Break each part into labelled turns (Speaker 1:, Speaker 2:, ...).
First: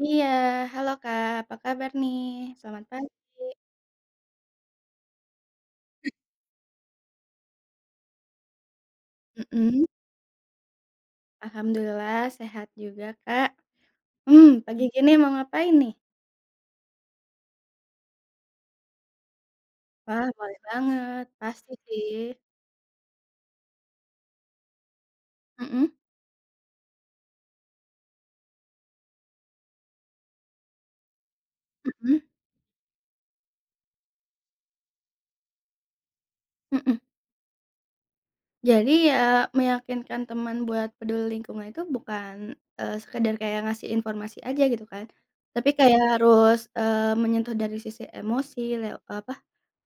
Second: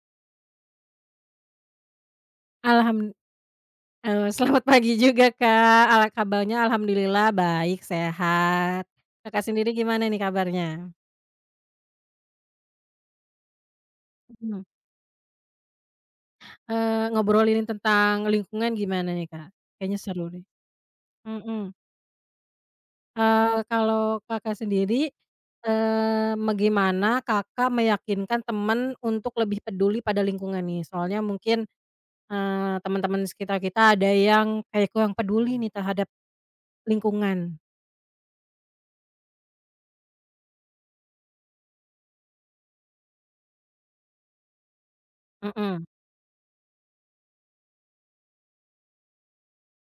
Speaker 1: Iya, halo Kak, apa kabar nih? Selamat
Speaker 2: Alham
Speaker 1: pagi.
Speaker 2: Selamat pagi juga, Kak. Kabarnya alhamdulillah baik, sehat. Kakak sendiri
Speaker 1: Mhm,
Speaker 2: gimana nih kabarnya?
Speaker 1: alhamdulillah sehat juga Kak. Mmm,
Speaker 2: Mhm,
Speaker 1: pagi gini mau ngapain nih?
Speaker 2: Ngobrolin tentang lingkungan gimana nih, Kak? Kayaknya
Speaker 1: Wah,
Speaker 2: seru nih.
Speaker 1: boleh banget,
Speaker 2: Mhm,
Speaker 1: pasti sih.
Speaker 2: eee, Kalau Kakak sendiri,
Speaker 1: Mhm,
Speaker 2: gimana Kakak meyakinkan teman untuk lebih peduli pada lingkungan nih? Soalnya mungkin,
Speaker 1: mhm,
Speaker 2: teman-teman sekitar kita ada yang kayak kurang peduli nih terhadap
Speaker 1: mhm.
Speaker 2: lingkungan.
Speaker 1: Jadi ya meyakinkan teman buat peduli lingkungan itu bukan, sekedar kayak ngasih informasi aja gitu kan, tapi
Speaker 2: Mhm.
Speaker 1: kayak harus, menyentuh dari sisi emosi apa,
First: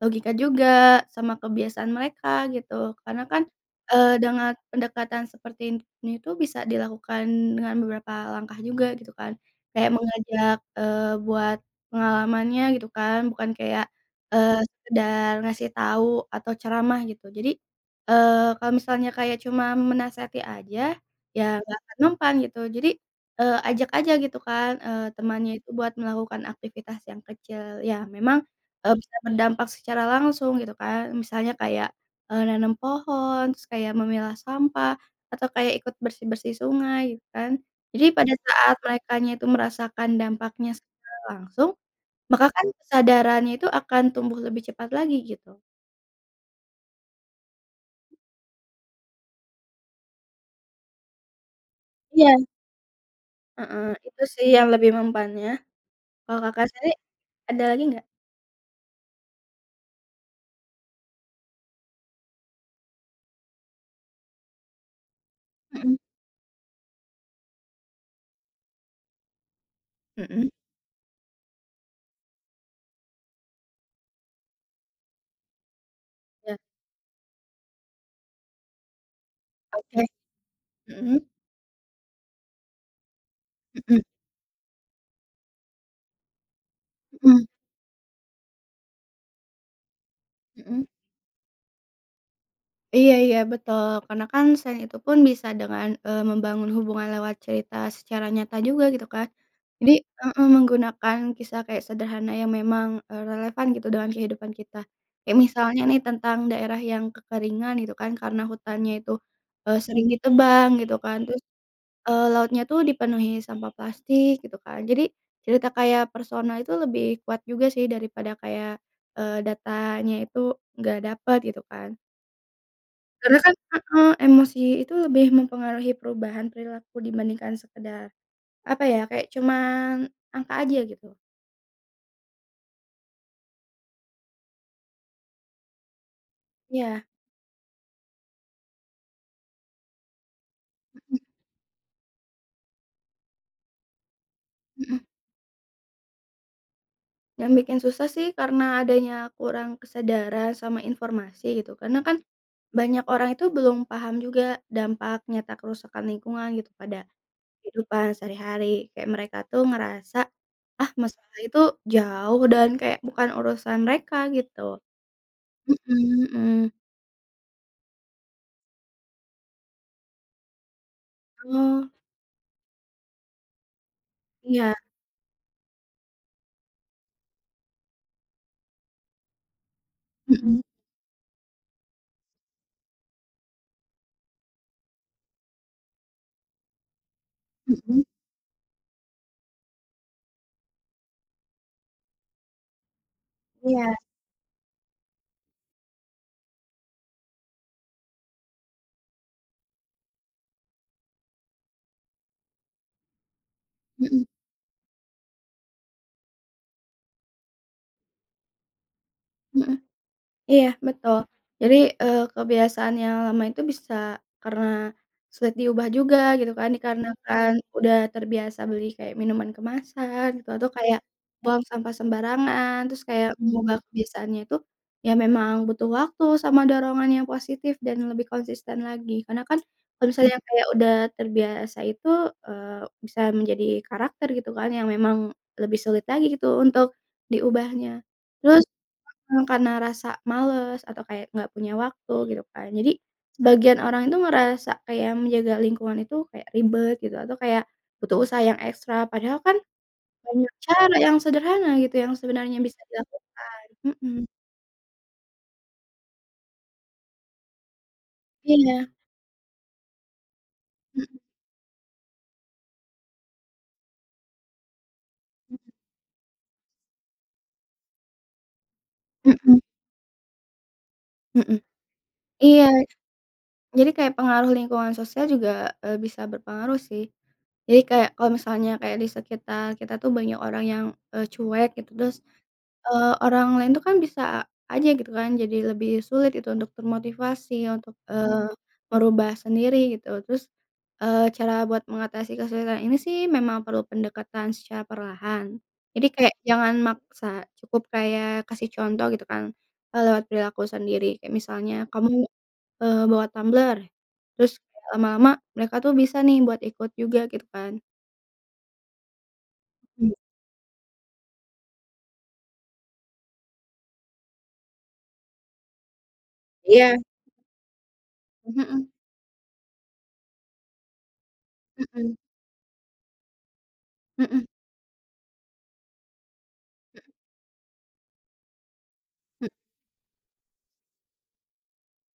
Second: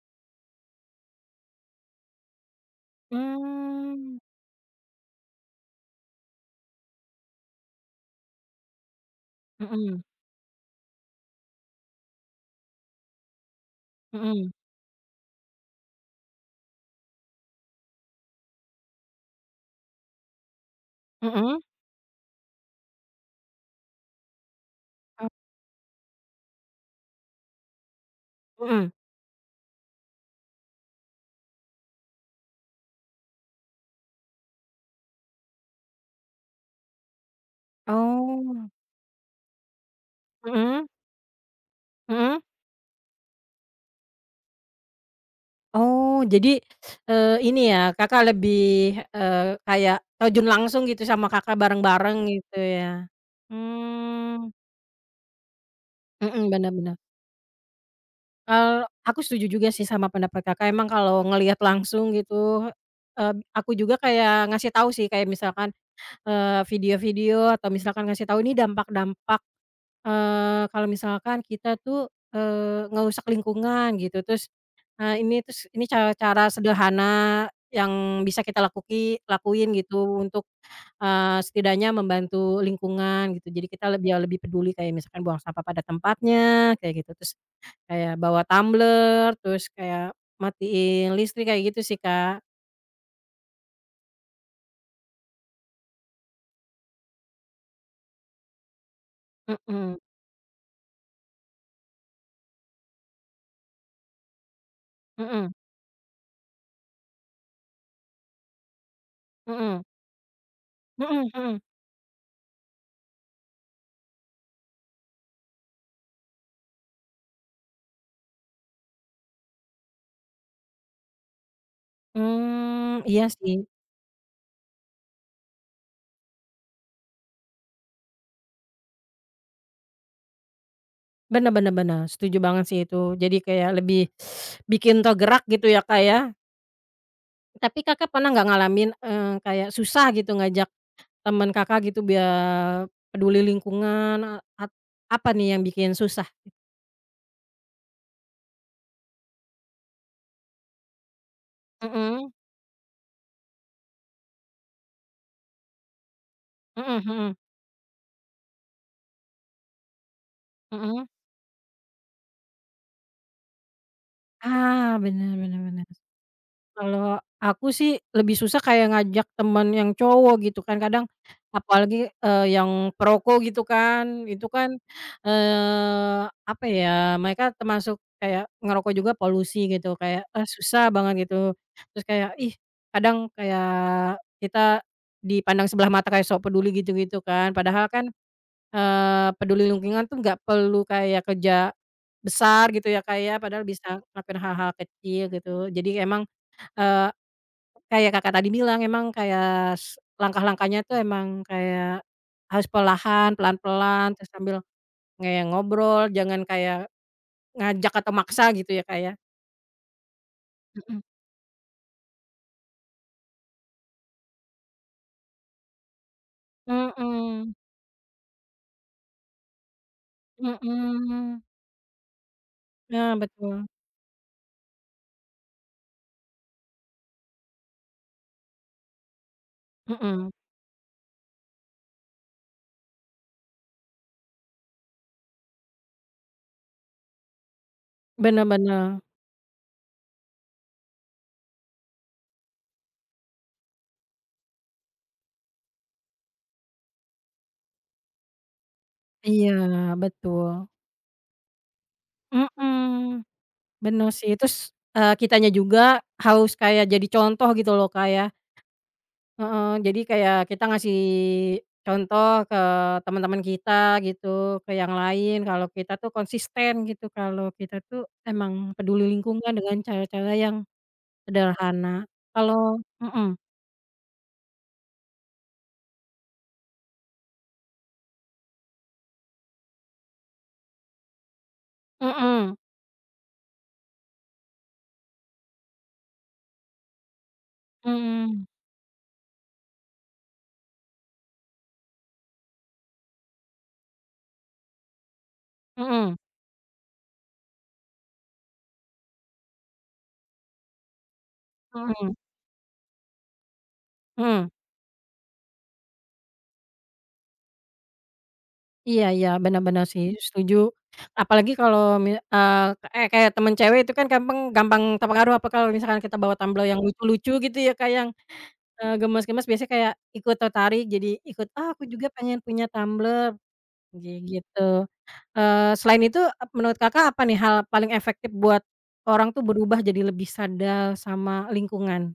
Speaker 1: logika juga sama kebiasaan mereka gitu. Karena kan,
Speaker 2: Mmm.
Speaker 1: dengan pendekatan seperti ini tuh bisa dilakukan dengan beberapa langkah juga gitu kan. Kayak
Speaker 2: Mhm,
Speaker 1: mengajak, buat pengalamannya gitu kan, bukan kayak,
Speaker 2: mhm.
Speaker 1: sekedar ngasih tahu atau ceramah gitu. Jadi kalau misalnya kayak cuma menasehati aja, ya
Speaker 2: Mhm.
Speaker 1: nggak akan mempan gitu. Jadi, ajak aja gitu kan, temannya itu buat melakukan aktivitas yang kecil. Ya memang,
Speaker 2: Oh. Mhm.
Speaker 1: bisa berdampak secara langsung gitu kan, misalnya kayak, nanam pohon, terus kayak memilah sampah, atau kayak ikut bersih-bersih sungai gitu kan. Jadi pada
Speaker 2: Oh.
Speaker 1: saat merekanya itu merasakan dampaknya
Speaker 2: Mhm,
Speaker 1: secara langsung,
Speaker 2: mhm.
Speaker 1: maka kan kesadarannya itu akan tumbuh lebih cepat lagi gitu.
Speaker 2: Oh, jadi, ini ya, Kakak lebih, kayak terjun langsung gitu sama Kakak bareng-bareng
Speaker 1: Iya.
Speaker 2: gitu ya?
Speaker 1: Heeh, itu sih
Speaker 2: Mmm,
Speaker 1: yang lebih mempannya. Kalau
Speaker 2: mhm,
Speaker 1: Kakak
Speaker 2: bener
Speaker 1: sendiri
Speaker 2: bener.
Speaker 1: ada lagi nggak?
Speaker 2: Kalau aku setuju juga sih sama pendapat Kakak, emang kalau ngelihat langsung gitu, eee, aku juga kayak ngasih tahu sih, kayak misalkan,
Speaker 1: Mhm,
Speaker 2: video-video atau misalkan ngasih tahu ini dampak-dampak.
Speaker 1: mhm.
Speaker 2: Kalau misalkan kita tuh, ngerusak lingkungan gitu, terus ini terus ini cara-cara
Speaker 1: Ya,
Speaker 2: sederhana yang bisa kita lakuin
Speaker 1: oke.
Speaker 2: gitu untuk,
Speaker 1: Mhm.
Speaker 2: setidaknya membantu lingkungan gitu, jadi kita
Speaker 1: Mhm,
Speaker 2: lebih lebih peduli kayak misalkan buang sampah pada tempatnya kayak gitu, terus
Speaker 1: mhm,
Speaker 2: kayak bawa tumbler, terus kayak
Speaker 1: mhm.
Speaker 2: matiin listrik kayak gitu sih Kak.
Speaker 1: Iya, iya, betul, karena kan selain itu pun bisa dengan, membangun hubungan lewat cerita secara nyata juga gitu kan. Jadi
Speaker 2: Mhm.
Speaker 1: heeh, menggunakan kisah kayak sederhana yang memang, relevan gitu dengan kehidupan kita.
Speaker 2: Mhm.
Speaker 1: Kayak
Speaker 2: Mhm.
Speaker 1: misalnya nih tentang daerah yang kekeringan gitu kan karena hutannya itu,
Speaker 2: Mhm.
Speaker 1: sering ditebang gitu kan,
Speaker 2: Mhm,
Speaker 1: terus
Speaker 2: mhm.
Speaker 1: Lautnya tuh dipenuhi sampah plastik gitu kan. Jadi cerita kayak personal itu lebih kuat juga sih daripada kayak, datanya itu nggak dapet gitu kan.
Speaker 2: Hmm, iya
Speaker 1: Karena kan
Speaker 2: sih.
Speaker 1: heeh, emosi itu lebih mempengaruhi perubahan perilaku dibandingkan sekedar, apa ya, kayak cuman angka aja gitu.
Speaker 2: Bener bener bener, setuju banget sih itu. Jadi kayak lebih bikin tergerak gitu ya, Kak, ya.
Speaker 1: Iya.
Speaker 2: Tapi Kakak pernah nggak ngalamin, kayak susah gitu ngajak
Speaker 1: Mhm,
Speaker 2: teman Kakak gitu biar peduli lingkungan, eee, at
Speaker 1: mhm.
Speaker 2: apa nih yang bikin susah?
Speaker 1: Yang bikin susah sih karena adanya kurang kesadaran sama informasi gitu, karena kan
Speaker 2: Mhm.
Speaker 1: banyak orang itu belum paham juga dampak nyata kerusakan lingkungan gitu
Speaker 2: Mhm,
Speaker 1: pada
Speaker 2: mhm,
Speaker 1: kehidupan sehari-hari, kayak mereka tuh ngerasa, ah,
Speaker 2: mhm.
Speaker 1: masalah itu jauh dan kayak bukan urusan mereka gitu.
Speaker 2: Ah, bener bener
Speaker 1: Mhm,
Speaker 2: bener.
Speaker 1: mhm. Mhm.
Speaker 2: Kalau aku sih lebih susah kayak ngajak teman yang cowok gitu kan, kadang
Speaker 1: Oh,
Speaker 2: apalagi, yang perokok gitu kan. Itu
Speaker 1: iya.
Speaker 2: kan, apa ya, mereka termasuk kayak ngerokok juga polusi gitu, kayak,
Speaker 1: Mhm,
Speaker 2: susah banget gitu, terus kayak ih, kadang kayak kita dipandang sebelah mata kayak sok peduli gitu-gitu kan, padahal
Speaker 1: mhm.
Speaker 2: kan, peduli lingkungan tuh nggak perlu kayak kerja besar gitu ya Kak ya, padahal
Speaker 1: Iya.
Speaker 2: bisa ngelakuin hal-hal kecil gitu, jadi emang, eee kayak Kakak tadi bilang, emang kayak s langkah-langkahnya tuh emang kayak harus perlahan, pelan-pelan,
Speaker 1: Mhm,
Speaker 2: terus sambil kayak ngobrol, jangan kayak ngajak atau maksa gitu ya, Kak, ya?
Speaker 1: mhm. Iya,
Speaker 2: Mhm.
Speaker 1: betul. Jadi, kebiasaan yang lama itu bisa karena sulit diubah juga gitu kan, dikarenakan
Speaker 2: Mhm,
Speaker 1: Udah terbiasa beli kayak minuman kemasan gitu, atau kayak
Speaker 2: mhm.
Speaker 1: buang sampah sembarangan, terus
Speaker 2: Nah,
Speaker 1: kayak
Speaker 2: betul.
Speaker 1: mengubah kebiasaannya itu, ya memang butuh waktu sama dorongan yang positif dan lebih konsisten lagi. Karena kan kalau
Speaker 2: Mhm.
Speaker 1: misalnya kayak udah terbiasa itu, bisa menjadi karakter gitu kan, yang memang lebih sulit lagi gitu untuk diubahnya.
Speaker 2: Bener
Speaker 1: Terus
Speaker 2: bener.
Speaker 1: Karena rasa males atau kayak nggak punya waktu gitu kan. Jadi sebagian orang itu ngerasa kayak menjaga lingkungan itu kayak ribet gitu atau kayak butuh usaha yang ekstra, padahal
Speaker 2: Iya,
Speaker 1: kan banyak
Speaker 2: betul.
Speaker 1: cara yang sederhana gitu yang sebenarnya bisa
Speaker 2: Mhm.
Speaker 1: dilakukan.
Speaker 2: Bener
Speaker 1: Mhm,
Speaker 2: sih, terus, kitanya juga harus kayak jadi contoh gitu loh, Kak, ya.
Speaker 1: iya,
Speaker 2: Heeh, jadi kayak kita ngasih
Speaker 1: mhm,
Speaker 2: contoh ke teman-teman kita gitu, ke yang lain,
Speaker 1: mhm,
Speaker 2: kalau kita tuh konsisten gitu, kalau kita tuh emang peduli lingkungan
Speaker 1: mhm,
Speaker 2: dengan cara-cara yang
Speaker 1: mhm.
Speaker 2: sederhana.
Speaker 1: Iya,
Speaker 2: Kalau. Mhm,
Speaker 1: jadi kayak pengaruh lingkungan sosial juga, bisa berpengaruh sih. Jadi kayak kalau misalnya kayak di sekitar kita tuh banyak orang yang, cuek gitu terus
Speaker 2: mhm,
Speaker 1: Orang lain tuh kan bisa aja gitu kan, jadi lebih sulit itu untuk termotivasi untuk,
Speaker 2: mhm,
Speaker 1: merubah sendiri gitu. Terus, cara buat mengatasi kesulitan ini sih memang perlu pendekatan secara perlahan. Jadi
Speaker 2: mhm,
Speaker 1: kayak jangan maksa, cukup kayak kasih contoh gitu kan, lewat perilaku sendiri. Kayak misalnya
Speaker 2: mhm,
Speaker 1: kamu, bawa tumbler,
Speaker 2: mhm,
Speaker 1: terus kayak lama-lama mereka tuh bisa nih buat ikut juga gitu kan.
Speaker 2: iya iya, benar-benar sih,
Speaker 1: Mmm,
Speaker 2: setuju. Apalagi kalau kayak kayak temen cewek itu kan gampang gampang terpengaruh, apa, kalau misalkan kita bawa tumbler yang
Speaker 1: iya.
Speaker 2: lucu-lucu gitu ya, Kak, ya.
Speaker 1: Mhm, mhm,
Speaker 2: Gemes-gemes biasanya kayak ikut tertarik, jadi ikut, "Ah, aku juga
Speaker 1: mhm,
Speaker 2: pengen punya tumbler," gi
Speaker 1: mhm.
Speaker 2: gitu. Selain itu, menurut Kakak apa nih hal paling efektif buat orang tuh
Speaker 1: Mhm.
Speaker 2: berubah jadi lebih sadar sama lingkungan?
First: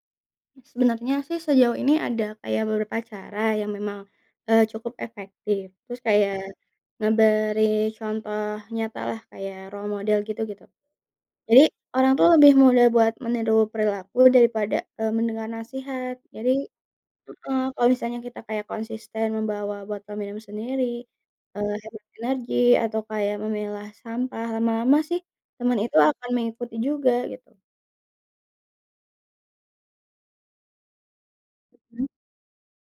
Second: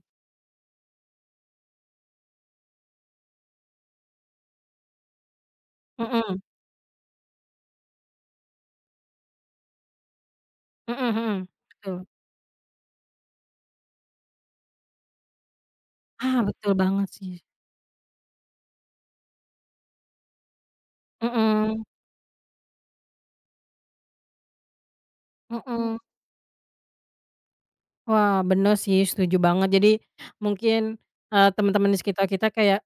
Speaker 1: Sebenarnya sih sejauh ini ada kayak beberapa cara yang memang, cukup efektif. Terus kayak
Speaker 2: Mhm,
Speaker 1: ngeberi contoh nyata lah kayak role model gitu-gitu.
Speaker 2: mhm mhm,
Speaker 1: Jadi
Speaker 2: betul.
Speaker 1: orang tuh lebih mudah buat meniru perilaku daripada, mendengar nasihat.
Speaker 2: Ah,
Speaker 1: Jadi
Speaker 2: betul banget sih.
Speaker 1: heeh, kalau misalnya kita kayak konsisten membawa botol minum sendiri,
Speaker 2: Mhm,
Speaker 1: hemat energi, atau kayak memilah sampah, lama-lama sih teman itu
Speaker 2: mhm.
Speaker 1: akan mengikuti juga gitu.
Speaker 2: Wah, bener sih, setuju banget. Jadi mungkin, teman-teman di
Speaker 1: Mhm.
Speaker 2: sekitar kita kayak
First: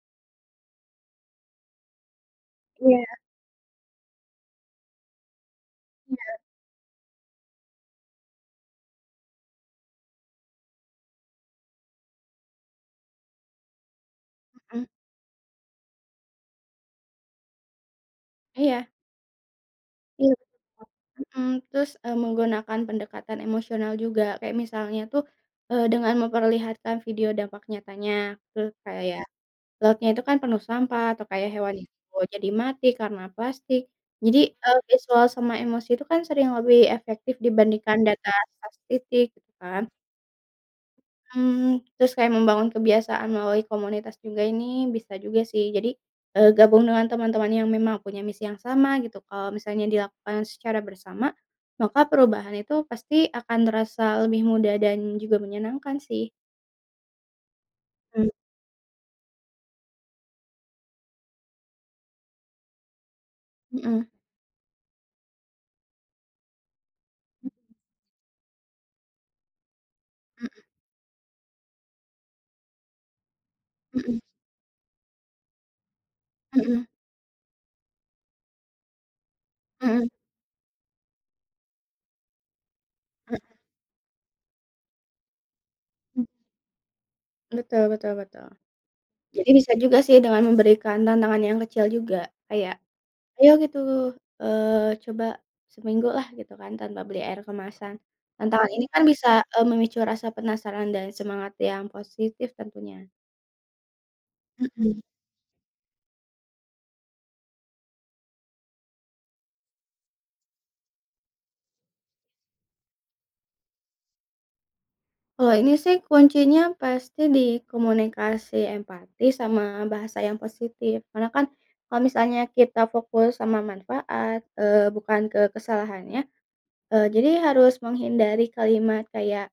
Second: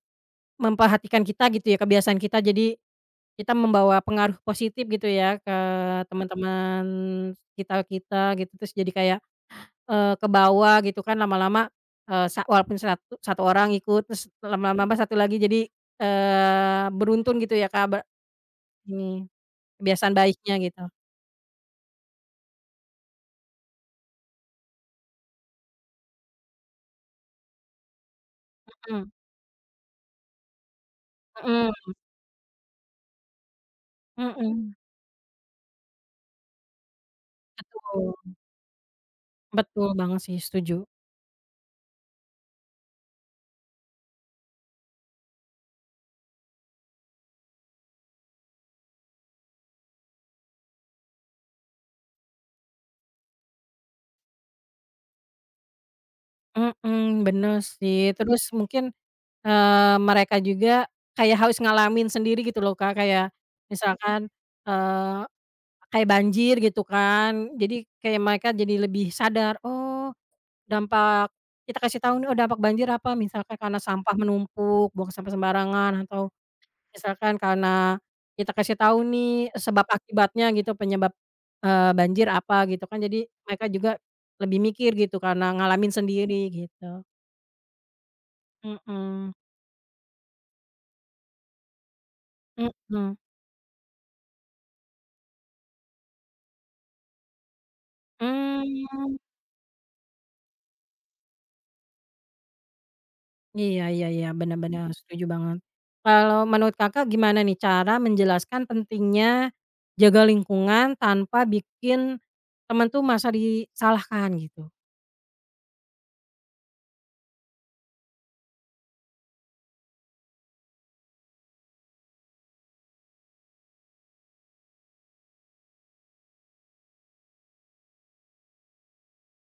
Speaker 2: memperhatikan kita gitu ya, kebiasaan kita, jadi
Speaker 1: Iya,
Speaker 2: kita membawa pengaruh positif gitu ya ke teman-teman kita-kita gitu, terus jadi kayak, eh, ke bawah gitu kan, lama-lama, eee, sa walaupun satu satu orang ikut, terus
Speaker 1: mhm,
Speaker 2: lama-lama satu lagi jadi, beruntun gitu ya Kak,
Speaker 1: iya.
Speaker 2: ini kebiasaan
Speaker 1: Iya,
Speaker 2: baiknya
Speaker 1: betul, Kak.
Speaker 2: gitu.
Speaker 1: Mhm, terus, menggunakan pendekatan emosional juga, kayak misalnya tuh, dengan memperlihatkan video dampak nyatanya, terus
Speaker 2: Mhm.
Speaker 1: kayak lautnya itu kan penuh sampah atau kayak hewan
Speaker 2: Mhm.
Speaker 1: itu jadi mati karena plastik. Jadi,
Speaker 2: Mhm,
Speaker 1: visual sama emosi itu kan sering lebih efektif dibandingkan
Speaker 2: betul
Speaker 1: data statistik gitu kan.
Speaker 2: betul banget sih, setuju.
Speaker 1: Mmm, terus kayak membangun kebiasaan melalui komunitas juga ini bisa juga sih. Jadi, gabung dengan teman-teman yang memang punya misi yang sama gitu. Kalau misalnya dilakukan secara bersama, maka perubahan itu pasti akan terasa lebih mudah dan juga menyenangkan sih.
Speaker 2: Mhm, bener sih,
Speaker 1: Mmm.
Speaker 2: terus mungkin, mereka juga kayak harus ngalamin sendiri gitu loh Kak, kayak
Speaker 1: Mhm.
Speaker 2: misalkan, kayak banjir gitu kan, jadi kayak mereka jadi lebih sadar, "Oh, dampak," kita kasih tahu nih, "Oh, dampak banjir apa," misalkan karena sampah
Speaker 1: Mhm,
Speaker 2: menumpuk, buang sampah sembarangan, atau
Speaker 1: mhm, mhm,
Speaker 2: misalkan karena kita kasih tahu nih sebab
Speaker 1: mhm,
Speaker 2: akibatnya gitu, penyebab, banjir apa gitu kan, jadi mereka juga lebih mikir gitu karena ngalamin
Speaker 1: mhm.
Speaker 2: sendiri gitu.
Speaker 1: Betul, betul, betul.
Speaker 2: Mhm,
Speaker 1: Jadi bisa juga sih dengan memberikan tantangan yang kecil juga, kayak
Speaker 2: mhm,
Speaker 1: ayo gitu, coba seminggu lah gitu kan tanpa beli air kemasan. Tantangan ini kan
Speaker 2: mmm.
Speaker 1: bisa, memicu rasa penasaran dan semangat yang positif tentunya.
Speaker 2: Iya iya iya, benar-benar
Speaker 1: Mhm.
Speaker 2: setuju banget. Kalau menurut Kakak gimana nih cara menjelaskan pentingnya jaga lingkungan tanpa bikin teman tuh merasa disalahkan gitu?
Speaker 1: Kalau ini sih kuncinya pasti di komunikasi empati sama bahasa yang positif, karena kan kalau misalnya kita fokus sama manfaat, bukan ke kesalahannya, jadi harus menghindari kalimat kayak,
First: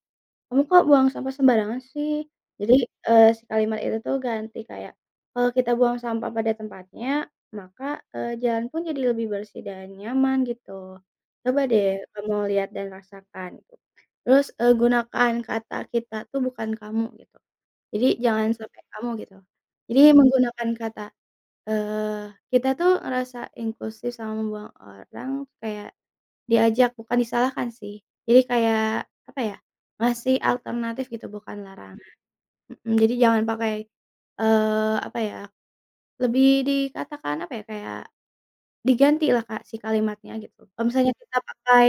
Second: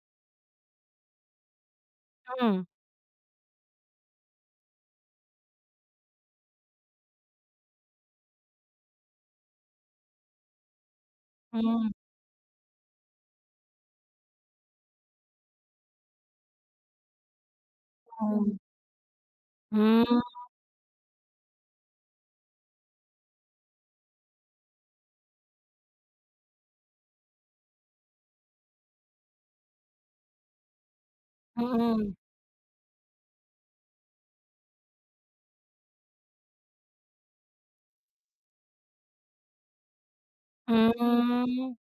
Speaker 1: "Kamu kok buang sampah sembarangan sih?"
Speaker 2: Mhm.
Speaker 1: Jadi, si kalimat itu tuh ganti kayak, "Kalau kita buang sampah pada tempatnya, maka, jalan pun jadi lebih bersih dan nyaman," gitu. Coba
Speaker 2: Mmm.
Speaker 1: deh kamu lihat dan rasakan gitu. Terus, gunakan kata "kita" tuh bukan "kamu" gitu. Jadi jangan
Speaker 2: Mmm.
Speaker 1: sampai "kamu" gitu. Jadi
Speaker 2: Mmm.
Speaker 1: menggunakan kata, "kita" tuh ngerasa inklusif sama membuang orang kayak diajak, bukan disalahkan sih. Jadi kayak, apa ya, ngasih alternatif gitu, bukan larangan.
Speaker 2: Mhm.
Speaker 1: Mhm, jadi jangan pakai, apa ya, lebih dikatakan, apa ya, kayak diganti lah Kak, si kalimatnya gitu. Kalau misalnya kita
Speaker 2: Mmm.
Speaker 1: pakai,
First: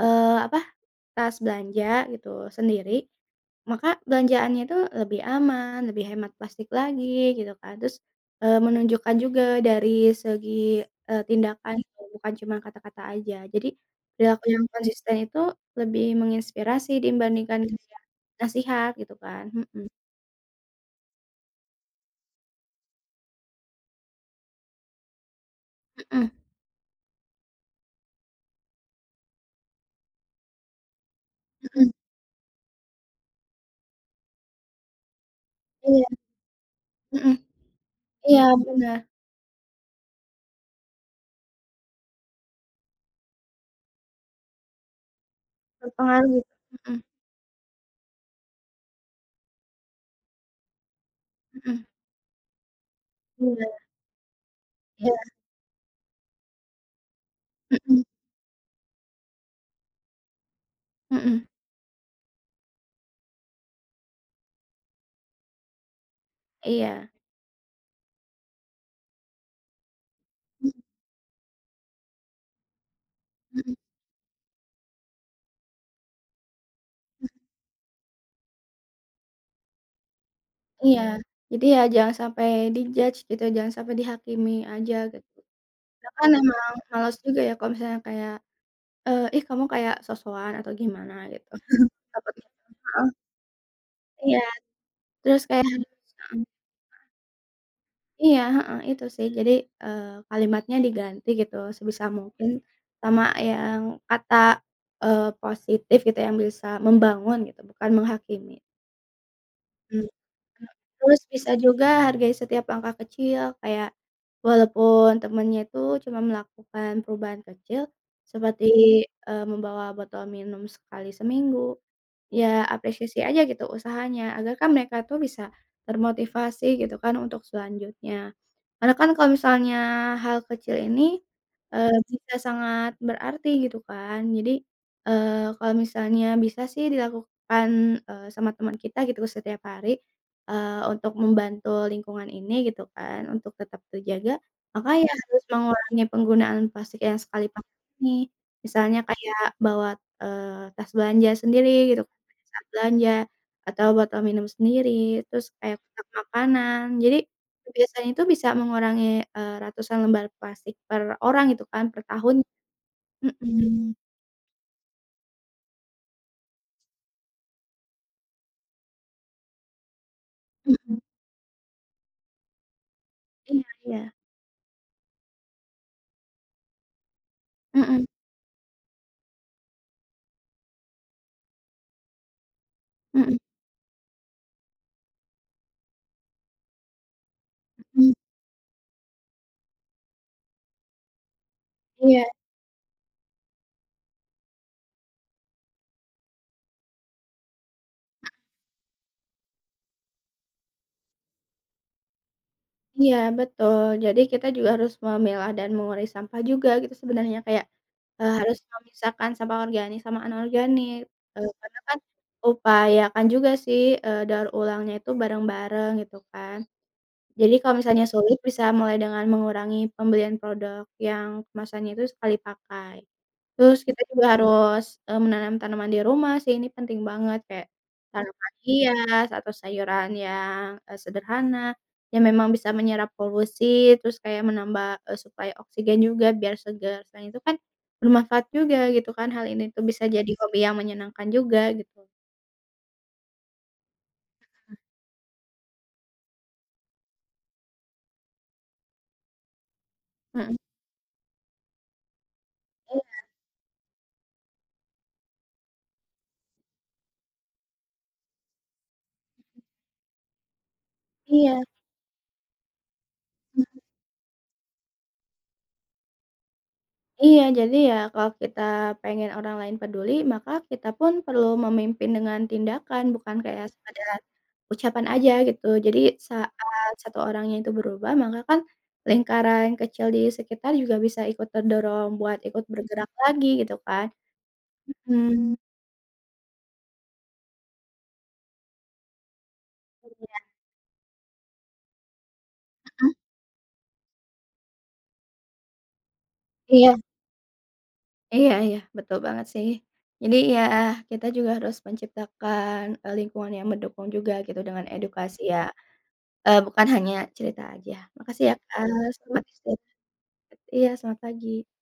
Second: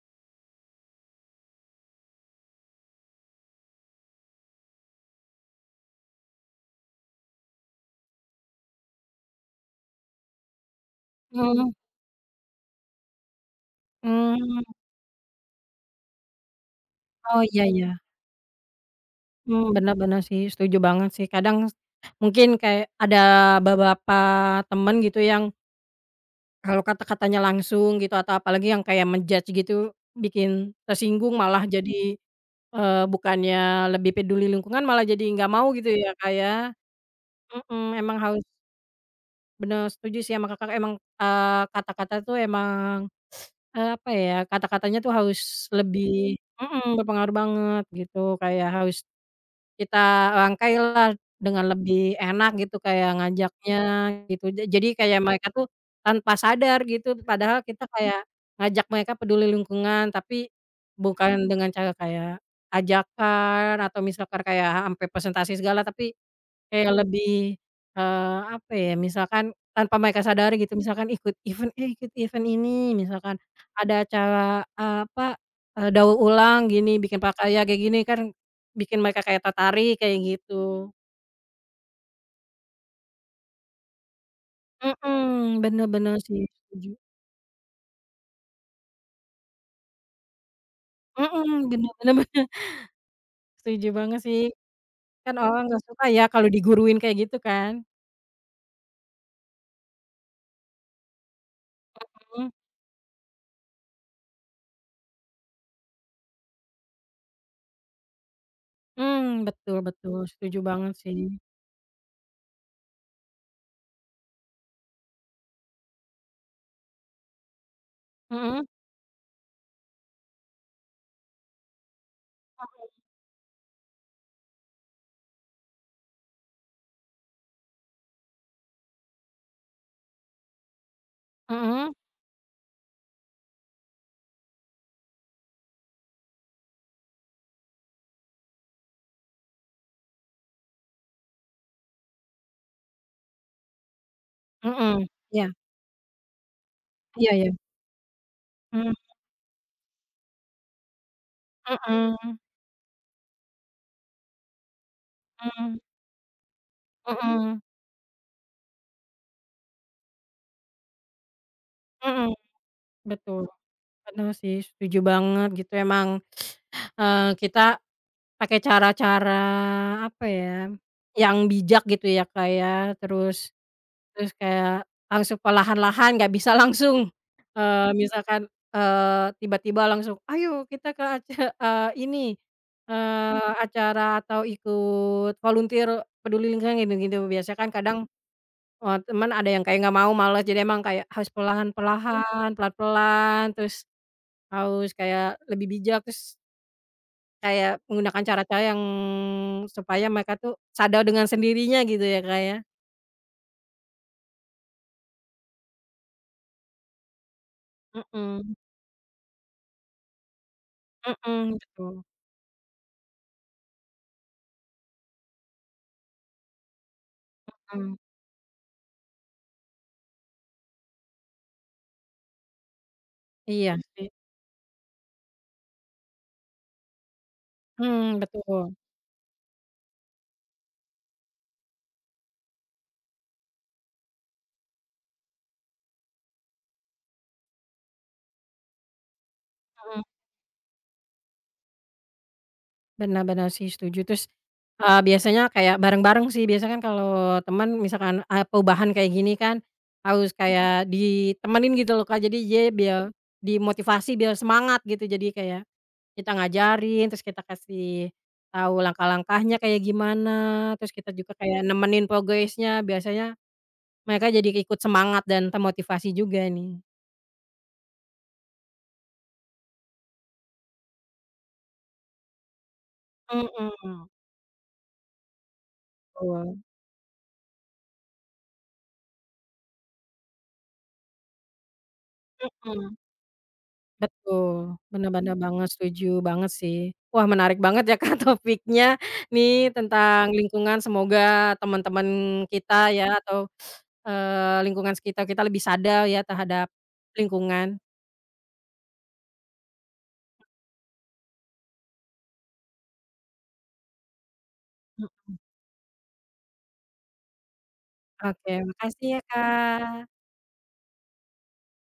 Speaker 1: apa tas belanja gitu sendiri, maka belanjaannya itu lebih aman, lebih hemat plastik lagi gitu kan. Terus, menunjukkan juga dari segi,
Speaker 2: Mhm.
Speaker 1: tindakan gitu, bukan cuma kata-kata aja. Jadi perilaku
Speaker 2: Mmm.
Speaker 1: yang konsisten itu lebih menginspirasi
Speaker 2: Oh,
Speaker 1: dibandingkan
Speaker 2: iya iya.
Speaker 1: kayak nasihat gitu kan,
Speaker 2: Mmm.
Speaker 1: mhm.
Speaker 2: Benar bener sih, setuju banget sih. Kadang mungkin kayak ada beberapa temen gitu yang
Speaker 1: Mhm,
Speaker 2: kalau kata-katanya langsung gitu atau apalagi yang kayak men-judge gitu, bikin tersinggung, malah
Speaker 1: mhm,
Speaker 2: jadi, bukannya lebih peduli lingkungan malah jadi nggak mau gitu
Speaker 1: iya,
Speaker 2: ya, Kak, ya.
Speaker 1: mhm,
Speaker 2: Mhm, emang harus
Speaker 1: iya, bener,
Speaker 2: bener, setuju sih sama Kakak, emang, kata-kata tuh emang, apa ya, kata-katanya tuh harus
Speaker 1: berpengaruh
Speaker 2: lebih
Speaker 1: gitu,
Speaker 2: mhm,
Speaker 1: mhm,
Speaker 2: berpengaruh banget gitu, kayak harus kita rangkailah dengan
Speaker 1: mhm,
Speaker 2: lebih enak gitu kayak ngajaknya
Speaker 1: iya,
Speaker 2: gitu. Jadi
Speaker 1: iya,
Speaker 2: kayak mereka tuh tanpa sadar gitu, padahal kita
Speaker 1: mhm,
Speaker 2: kayak ngajak mereka peduli lingkungan, tapi
Speaker 1: mhm,
Speaker 2: bukan dengan cara kayak ajakan atau misalkan kayak sampai presentasi segala, tapi kayak
Speaker 1: iya,
Speaker 2: lebih, apa ya, misalkan tanpa mereka sadari
Speaker 1: mhm,
Speaker 2: gitu, misalkan ikut event, "Eh, ikut event ini," misalkan
Speaker 1: mhm.
Speaker 2: ada acara, eee, apa, daur ulang gini, bikin prakarya kayak gini kan, bikin mereka kayak tertarik kayak gitu.
Speaker 1: Iya, jadi ya jangan sampai di-judge gitu, jangan sampai dihakimi aja gitu.
Speaker 2: Mhm, bener
Speaker 1: Karena
Speaker 2: bener
Speaker 1: kan
Speaker 2: sih,
Speaker 1: emang
Speaker 2: setuju.
Speaker 1: males juga ya kalau misalnya kayak, "Ih kamu kayak sosokan," atau gimana gitu.
Speaker 2: Mhm, bener bener
Speaker 1: Takutnya
Speaker 2: bener,
Speaker 1: heeh,
Speaker 2: setuju banget sih.
Speaker 1: iya,
Speaker 2: Kan
Speaker 1: terus
Speaker 2: orang
Speaker 1: kayak
Speaker 2: nggak
Speaker 1: harus
Speaker 2: suka ya
Speaker 1: heeh,
Speaker 2: kalau diguruin kayak gitu kan.
Speaker 1: iya, heeh, itu sih. Jadi, kalimatnya diganti gitu sebisa
Speaker 2: Mhm,
Speaker 1: mungkin sama yang kata, positif gitu yang bisa membangun gitu, bukan menghakimi.
Speaker 2: mmm, betul
Speaker 1: Mmm.
Speaker 2: betul, setuju banget sih.
Speaker 1: Terus bisa juga hargai setiap langkah kecil, kayak walaupun temennya itu cuma melakukan perubahan kecil,
Speaker 2: Mhm,
Speaker 1: seperti, membawa botol minum sekali seminggu, ya apresiasi aja gitu usahanya, agar kan mereka tuh bisa termotivasi gitu kan untuk selanjutnya. Karena kan kalau misalnya hal kecil ini,
Speaker 2: mhm,
Speaker 1: bisa sangat berarti gitu kan. Jadi, kalau misalnya bisa sih dilakukan, sama teman kita gitu setiap hari, untuk membantu lingkungan ini gitu kan, untuk tetap terjaga, maka
Speaker 2: mhm,
Speaker 1: ya harus
Speaker 2: iya,
Speaker 1: mengurangi penggunaan plastik yang
Speaker 2: iya
Speaker 1: sekali
Speaker 2: iya,
Speaker 1: pakai ini.
Speaker 2: mhm,
Speaker 1: Misalnya kayak bawa, tas belanja sendiri gitu
Speaker 2: mhm.
Speaker 1: saat belanja, atau botol minum sendiri, terus kayak
Speaker 2: Mmm,
Speaker 1: kotak makanan. Jadi,
Speaker 2: mhm
Speaker 1: kebiasaan itu bisa mengurangi, ratusan lembar plastik per orang gitu kan, per
Speaker 2: mhm,
Speaker 1: tahun.
Speaker 2: betul,
Speaker 1: Mhm.
Speaker 2: bener sih, setuju banget gitu, emang, kita pakai cara-cara, apa ya,
Speaker 1: Mhm.
Speaker 2: yang bijak gitu ya, Kak, ya, terus
Speaker 1: Iya, iya.
Speaker 2: terus kayak langsung perlahan-lahan, nggak bisa langsung,
Speaker 1: Mhm,
Speaker 2: misalkan, tiba-tiba langsung, "Ayo kita ke ini,
Speaker 1: mhm,
Speaker 2: acara atau ikut volunteer peduli lingkungan," gitu-gitu. Biasanya kan kadang,
Speaker 1: mhm.
Speaker 2: oh, teman ada yang kayak nggak mau, males, jadi emang kayak harus
Speaker 1: Iya,
Speaker 2: perlahan-perlahan, pelan-pelan, terus harus kayak lebih bijak, terus kayak menggunakan cara-cara yang supaya mereka tuh sadar dengan sendirinya gitu ya, Kak, ya?
Speaker 1: iya, betul. Jadi kita juga harus memilah dan mengurai sampah juga gitu sebenarnya, kayak,
Speaker 2: Mhm,
Speaker 1: harus memisahkan sampah organik sama anorganik,
Speaker 2: mhm,
Speaker 1: karena
Speaker 2: betul,
Speaker 1: kan upayakan juga sih, daur ulangnya itu bareng-bareng gitu kan. Jadi kalau
Speaker 2: mhm,
Speaker 1: misalnya sulit bisa mulai dengan mengurangi pembelian produk yang kemasannya itu sekali pakai.
Speaker 2: iya
Speaker 1: Terus kita
Speaker 2: sih,
Speaker 1: juga harus, menanam tanaman di rumah sih, ini penting banget kayak
Speaker 2: mhm,
Speaker 1: tanaman
Speaker 2: betul,
Speaker 1: hias atau sayuran yang, sederhana, yang memang bisa menyerap polusi, terus kayak menambah, suplai oksigen juga biar segar. Selain itu kan bermanfaat juga gitu kan, hal ini tuh
Speaker 2: mhm.
Speaker 1: bisa jadi hobi yang menyenangkan juga gitu.
Speaker 2: Benar benar sih, setuju. Terus, biasanya kayak bareng-bareng sih, biasanya kan kalau teman misalkan, perubahan kayak gini kan, harus
Speaker 1: Mhm.
Speaker 2: kayak ditemenin gitu loh, Kak. Jadi dia biar dimotivasi, biar semangat gitu. Jadi kayak kita ngajarin, terus kita kasih tahu langkah-langkahnya kayak gimana, terus kita juga
Speaker 1: Iya,
Speaker 2: kayak nemenin progresnya. Biasanya
Speaker 1: iya.
Speaker 2: mereka jadi ikut semangat dan termotivasi juga nih.
Speaker 1: Iya, jadi ya kalau kita pengen orang lain peduli, maka kita pun perlu memimpin dengan tindakan, bukan kayak
Speaker 2: Mhm,
Speaker 1: sekadar ucapan aja gitu. Jadi
Speaker 2: betul.
Speaker 1: saat satu orangnya itu berubah, maka kan lingkaran kecil di sekitar juga bisa ikut terdorong buat ikut
Speaker 2: Mhm.
Speaker 1: bergerak lagi gitu kan.
Speaker 2: Betul, bener bener
Speaker 1: Mmm,
Speaker 2: banget, setuju banget sih. Wah, menarik banget ya Kak topiknya nih tentang
Speaker 1: iya,
Speaker 2: lingkungan, semoga teman-teman kita
Speaker 1: mhm.
Speaker 2: ya atau, lingkungan sekitar kita lebih sadar ya terhadap
Speaker 1: Iya,
Speaker 2: lingkungan.
Speaker 1: iya, iya, betul banget sih. Jadi ya kita juga harus menciptakan, lingkungan yang mendukung juga gitu dengan edukasi ya. Bukan hanya cerita aja. Makasih
Speaker 2: Oke,
Speaker 1: ya, Kak,
Speaker 2: makasih ya
Speaker 1: selamat istirahat.
Speaker 2: Kak.
Speaker 1: Iya, selamat pagi.